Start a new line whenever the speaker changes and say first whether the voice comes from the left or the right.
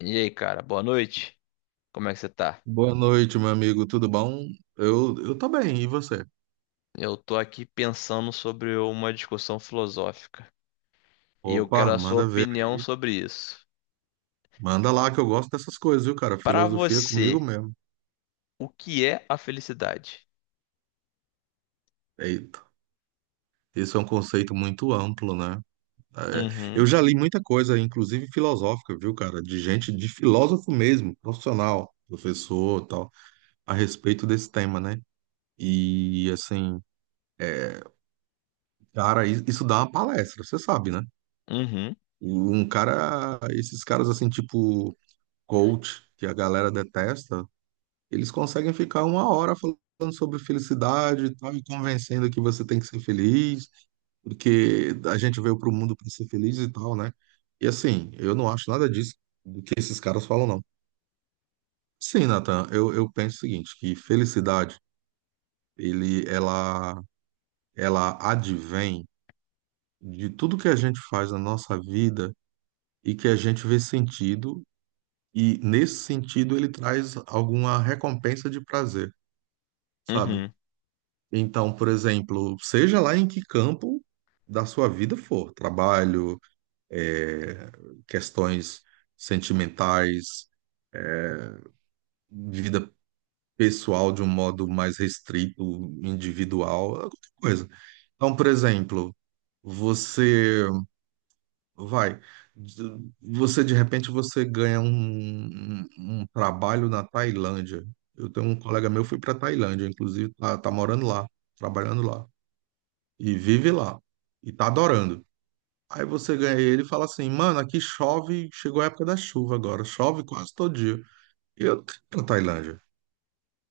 left: E aí, cara, boa noite. Como é que você tá?
right: Boa noite, meu amigo. Tudo bom? Eu tô bem, e você?
left: Eu tô aqui pensando sobre uma discussão filosófica e eu quero
right: Opa,
left: a sua
right: manda ver.
left: opinião sobre isso.
right: Manda lá que eu gosto dessas coisas, viu, cara?
left: Pra
right: Filosofia é
left: você,
right: comigo mesmo.
left: o que é a felicidade?
right: Eita, isso é um conceito muito amplo, né? É,
left: Uhum,
right: eu já li muita coisa, inclusive filosófica, viu, cara? De gente, de filósofo mesmo, profissional, professor, e tal, a respeito desse tema, né? E assim, é, cara, isso dá uma palestra, você sabe, né?
left: uhum,
right: Um cara, esses caras assim, tipo coach, que a galera detesta, eles conseguem ficar uma hora falando sobre felicidade e tal, e convencendo que você tem que ser feliz, porque a gente veio para o mundo para ser feliz e tal, né? E assim, eu não acho nada disso do que esses caras falam, não. Sim, Nathan, eu penso o seguinte, que felicidade, ele, ela advém de tudo que a gente faz na nossa vida e que a gente vê sentido, e nesse sentido ele traz alguma recompensa de prazer, sabe?
left: uhum,
right: Então, por exemplo, seja lá em que campo da sua vida for, trabalho, eh, questões sentimentais, vida pessoal de um modo mais restrito, individual, qualquer coisa. Então, por exemplo, você vai, você de repente você ganha um, um- um trabalho na Tailândia. Eu tenho um colega meu que foi para Tailândia, inclusive tá morando lá, trabalhando lá. E vive lá e tá adorando. Aí você ganha ele e fala assim, mano, aqui chove, chegou a época da chuva agora, chove quase todo dia. E eu tô na Tailândia,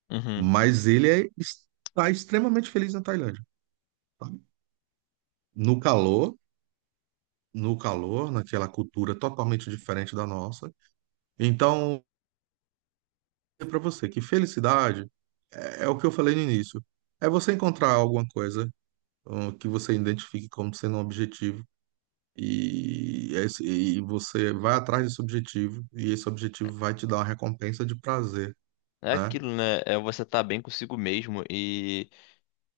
left: uhum.
right: mas está extremamente feliz na Tailândia. Tá? No calor, no calor, naquela cultura totalmente diferente da nossa. Então, é para você que felicidade é o que eu falei no início. É você encontrar alguma coisa que você identifique como sendo um objetivo. E você vai atrás desse objetivo, e esse objetivo vai te dar uma recompensa de prazer,
left: É
right: né?
left: aquilo, né? É você estar bem consigo mesmo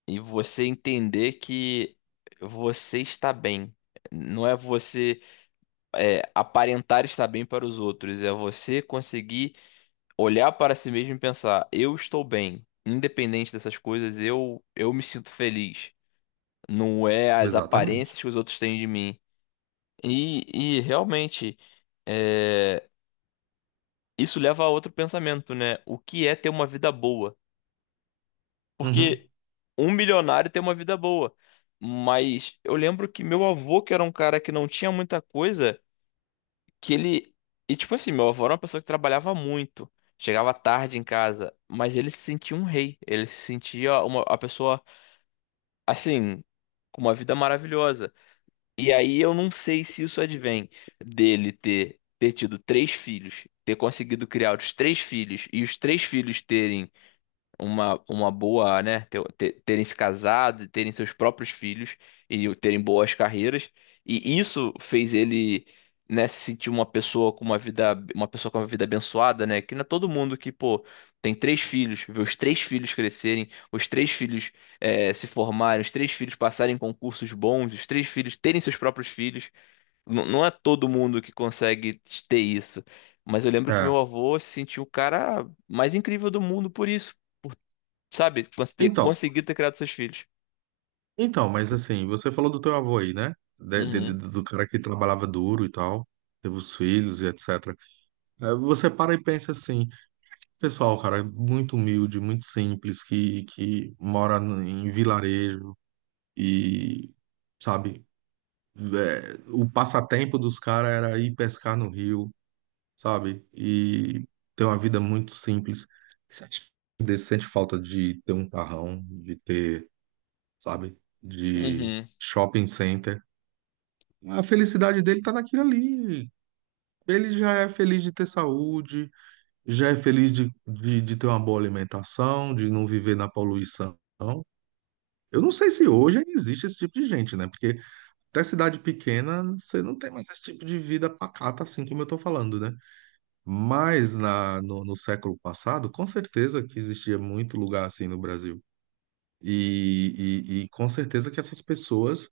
left: e você entender que você está bem. Não é você aparentar estar bem para os outros, é você conseguir olhar para si mesmo e pensar, eu estou bem, independente dessas coisas, eu me sinto feliz. Não é as
right: Exatamente.
left: aparências que os outros têm de mim. E realmente, é, isso leva a outro pensamento, né? O que é ter uma vida boa?
right: Uhum.
left: Porque um milionário tem uma vida boa. Mas eu lembro que meu avô, que era um cara que não tinha muita coisa, que ele. E tipo assim, meu avô era uma pessoa que trabalhava muito, chegava tarde em casa, mas ele se sentia um rei, ele se sentia uma a pessoa assim, com uma vida maravilhosa. E aí eu não sei se isso advém dele ter tido três filhos, ter conseguido criar os três filhos e os três filhos terem uma boa, né, terem se casado, terem seus próprios filhos e terem boas carreiras. E isso fez ele, né, se sentir uma pessoa com uma vida, uma pessoa com uma vida abençoada, né? Que não é todo mundo que, pô, tem três filhos, vê os três filhos crescerem, os três filhos se formarem, os três filhos passarem em concursos bons, os três filhos terem seus próprios filhos. Não é todo mundo que consegue ter isso. Mas eu lembro que meu
right: É.
left: avô se sentiu o cara mais incrível do mundo por isso. Sabe?
right: Então,
left: Conseguir ter criado seus filhos.
right: então, mas assim, você falou do teu avô aí, né?
left: Uhum,
right: Do cara que trabalhava duro e tal, teve os filhos e etc. É, você para e pensa assim, pessoal, cara, muito humilde, muito simples, que mora em vilarejo e, sabe, é, o passatempo dos caras era ir pescar no rio, sabe? E ter uma vida muito simples. Você acha que sente falta de ter um carrão, de ter, sabe? De
left: uhum,
right: shopping center. A felicidade dele tá naquilo ali. Ele já é feliz de ter saúde, já é feliz de ter uma boa alimentação, de não viver na poluição. Eu não sei se hoje ainda existe esse tipo de gente, né? Porque até cidade pequena, você não tem mais esse tipo de vida pacata, assim como eu tô falando, né? Mas na, no, no século passado, com certeza que existia muito lugar assim no Brasil. E, e com certeza que essas pessoas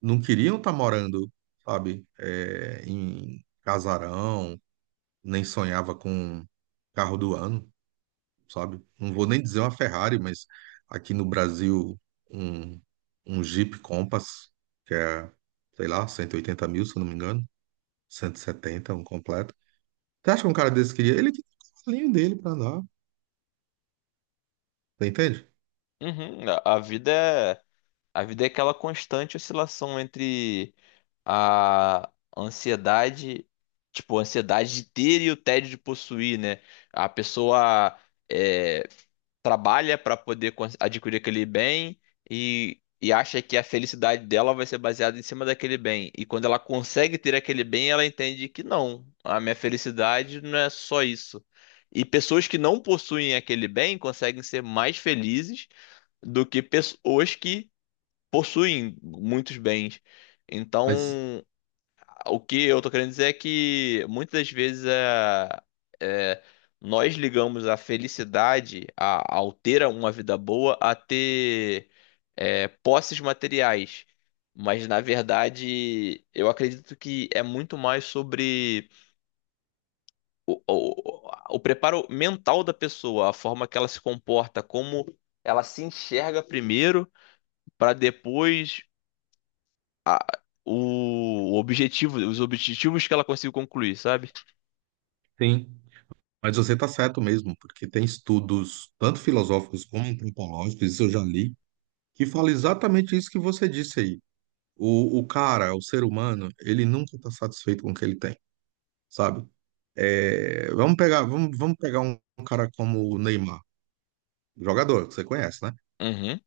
right: não queriam estar morando, sabe, é, em casarão, nem sonhava com carro do ano, sabe? Não vou nem dizer uma Ferrari, mas aqui no Brasil, um, um Jeep Compass, que é, sei lá, 180.000, se eu não me engano, 170 um completo. Você acha que um cara desse queria? Ele tinha o carrinho dele para andar. Entende?
left: uhum. A vida é, a vida é aquela constante oscilação entre a ansiedade, tipo, a ansiedade de ter e o tédio de possuir, né? A pessoa é, trabalha para poder adquirir aquele bem e acha que a felicidade dela vai ser baseada em cima daquele bem. E quando ela consegue ter aquele bem, ela entende que não, a minha felicidade não é só isso. E pessoas que não possuem aquele bem conseguem ser mais felizes do que pessoas que possuem muitos bens.
right: Mas
left: Então, o que eu tô querendo dizer é que muitas das vezes é, nós ligamos a felicidade, a, ao ter uma vida boa, a ter posses materiais. Mas na verdade, eu acredito que é muito mais sobre o, o, o preparo mental da pessoa, a forma que ela se comporta, como ela se enxerga primeiro, para depois o objetivo, os objetivos que ela consiga concluir, sabe?
right: sim, mas você está certo mesmo, porque tem estudos, tanto filosóficos como antropológicos, isso eu já li, que fala exatamente isso que você disse aí. O cara, o ser humano, ele nunca está satisfeito com o que ele tem, sabe? É, vamos pegar, vamos pegar um cara como o Neymar, jogador que você conhece, né?
left: Uhum.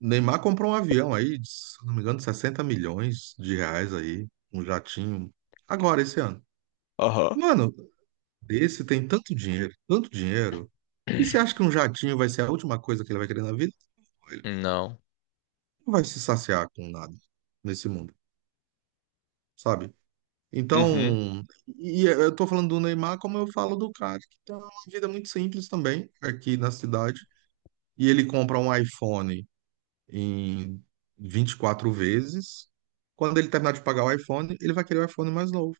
right: O Neymar comprou um avião aí, de, se não me engano, R$ 60 milhões aí, um jatinho, agora esse ano.
left: Aham.
right: Mano, esse tem tanto dinheiro, tanto dinheiro. E você acha que um jatinho vai ser a última coisa que ele vai querer na vida? Não, ele
left: Não.
right: não vai se saciar com nada nesse mundo, sabe?
left: Uhum.
right: Então, e eu tô falando do Neymar como eu falo do cara que tem uma vida muito simples também aqui na cidade. E ele compra um iPhone em 24 vezes. Quando ele terminar de pagar o iPhone, ele vai querer o iPhone mais novo,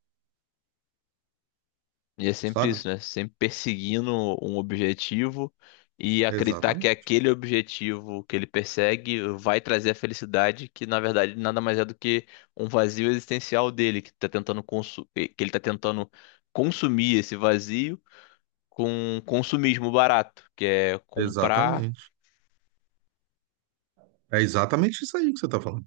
left: E é sempre
right: sabe?
left: isso, né? Sempre perseguindo um objetivo e acreditar que
right: Exatamente.
left: aquele objetivo que ele persegue vai trazer a felicidade, que na verdade nada mais é do que um vazio existencial dele, que tá tentando que ele tá tentando consumir esse vazio com consumismo barato, que é comprar,
right: Exatamente. É exatamente isso aí que você tá falando.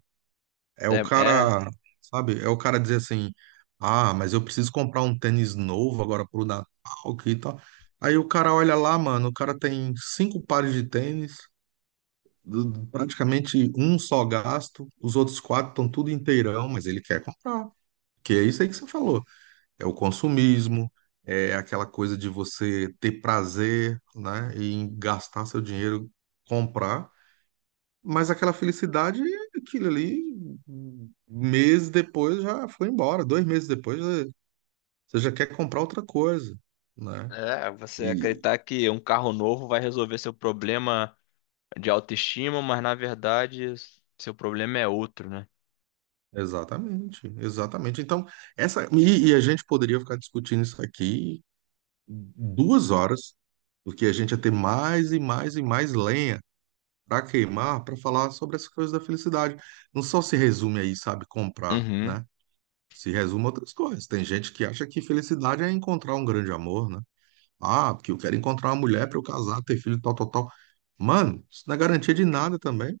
right: É o
left: né?
right: cara, sabe? É o cara dizer assim: ah, mas eu preciso comprar um tênis novo agora pro Natal, que tal. Aí o cara olha lá, mano, o cara tem 5 pares de tênis, praticamente um só gasto, os outros quatro estão tudo inteirão, mas ele quer comprar. Que é isso aí que você falou. É o consumismo, é aquela coisa de você ter prazer, né, em gastar seu dinheiro, comprar. Mas aquela felicidade, é aquilo ali, 1 mês depois já foi embora, 2 meses depois você já quer comprar outra coisa, né?
left: Você
right: E
left: acreditar que um carro novo vai resolver seu problema de autoestima, mas na verdade seu problema é outro, né?
right: exatamente, exatamente. Então, essa e a gente poderia ficar discutindo isso aqui 2 horas, porque a gente ia ter mais e mais e mais lenha para queimar para falar sobre essas coisas da felicidade. Não só se resume aí, sabe, comprar,
left: Uhum.
right: né? Se resume a outras coisas. Tem gente que acha que felicidade é encontrar um grande amor, né? Ah, porque eu quero encontrar uma mulher para eu casar, ter filho, tal, tal, tal. Mano, isso não é garantia de nada também,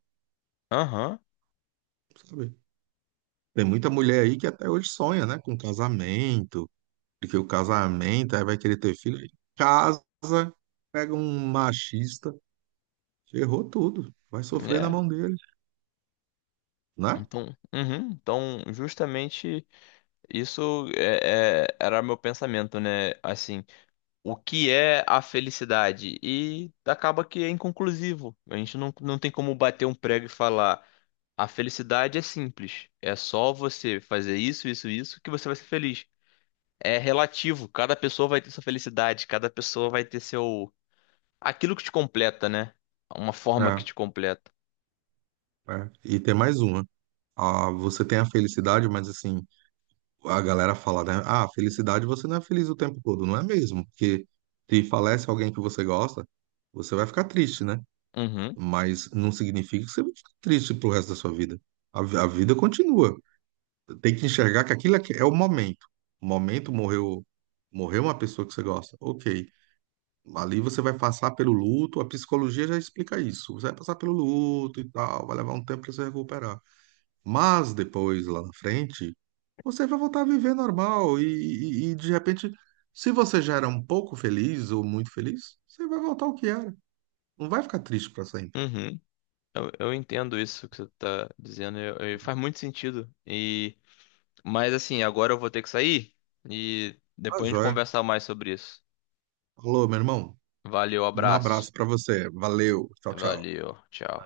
left: Aham.
right: sabe? Tem muita mulher aí que até hoje sonha, né, com casamento, porque o casamento aí vai querer ter filho. Aí casa, pega um machista, ferrou tudo, vai sofrer na
left: É.
right: mão dele, né?
left: Então, uhum. Então, justamente isso era meu pensamento, né? Assim, o que é a felicidade? E acaba que é inconclusivo. A gente não tem como bater um prego e falar, a felicidade é simples. É só você fazer isso, isso, isso que você vai ser feliz. É relativo. Cada pessoa vai ter sua felicidade, cada pessoa vai ter seu. Aquilo que te completa, né? Uma forma que
right: É,
left: te completa.
right: é. E tem mais uma. Ah, você tem a felicidade, mas assim, a galera fala, né? Ah, felicidade você não é feliz o tempo todo, não é mesmo? Porque se falece alguém que você gosta, você vai ficar triste, né?
left: Uhum,
right: Mas não significa que você vai ficar triste pro resto da sua vida. A vida continua. Tem que enxergar que aquilo é o momento. O momento morreu, morreu uma pessoa que você gosta. Ok. Ali você vai passar pelo luto, a psicologia já explica isso. Você vai passar pelo luto e tal, vai levar um tempo para se recuperar. Mas depois, lá na frente, você vai voltar a viver normal e, de repente, se você já era um pouco feliz ou muito feliz, você vai voltar ao que era. Não vai ficar triste para sempre.
left: uhum. Eu entendo isso que você tá dizendo. Faz muito sentido. E, mas assim, agora eu vou ter que sair e
right: Tá
left: depois a gente
right: joia.
left: conversar mais sobre isso.
right: Alô, meu irmão,
left: Valeu,
right: um
left: abraço.
right: abraço pra você. Valeu. Tchau, tchau.
left: Valeu, tchau.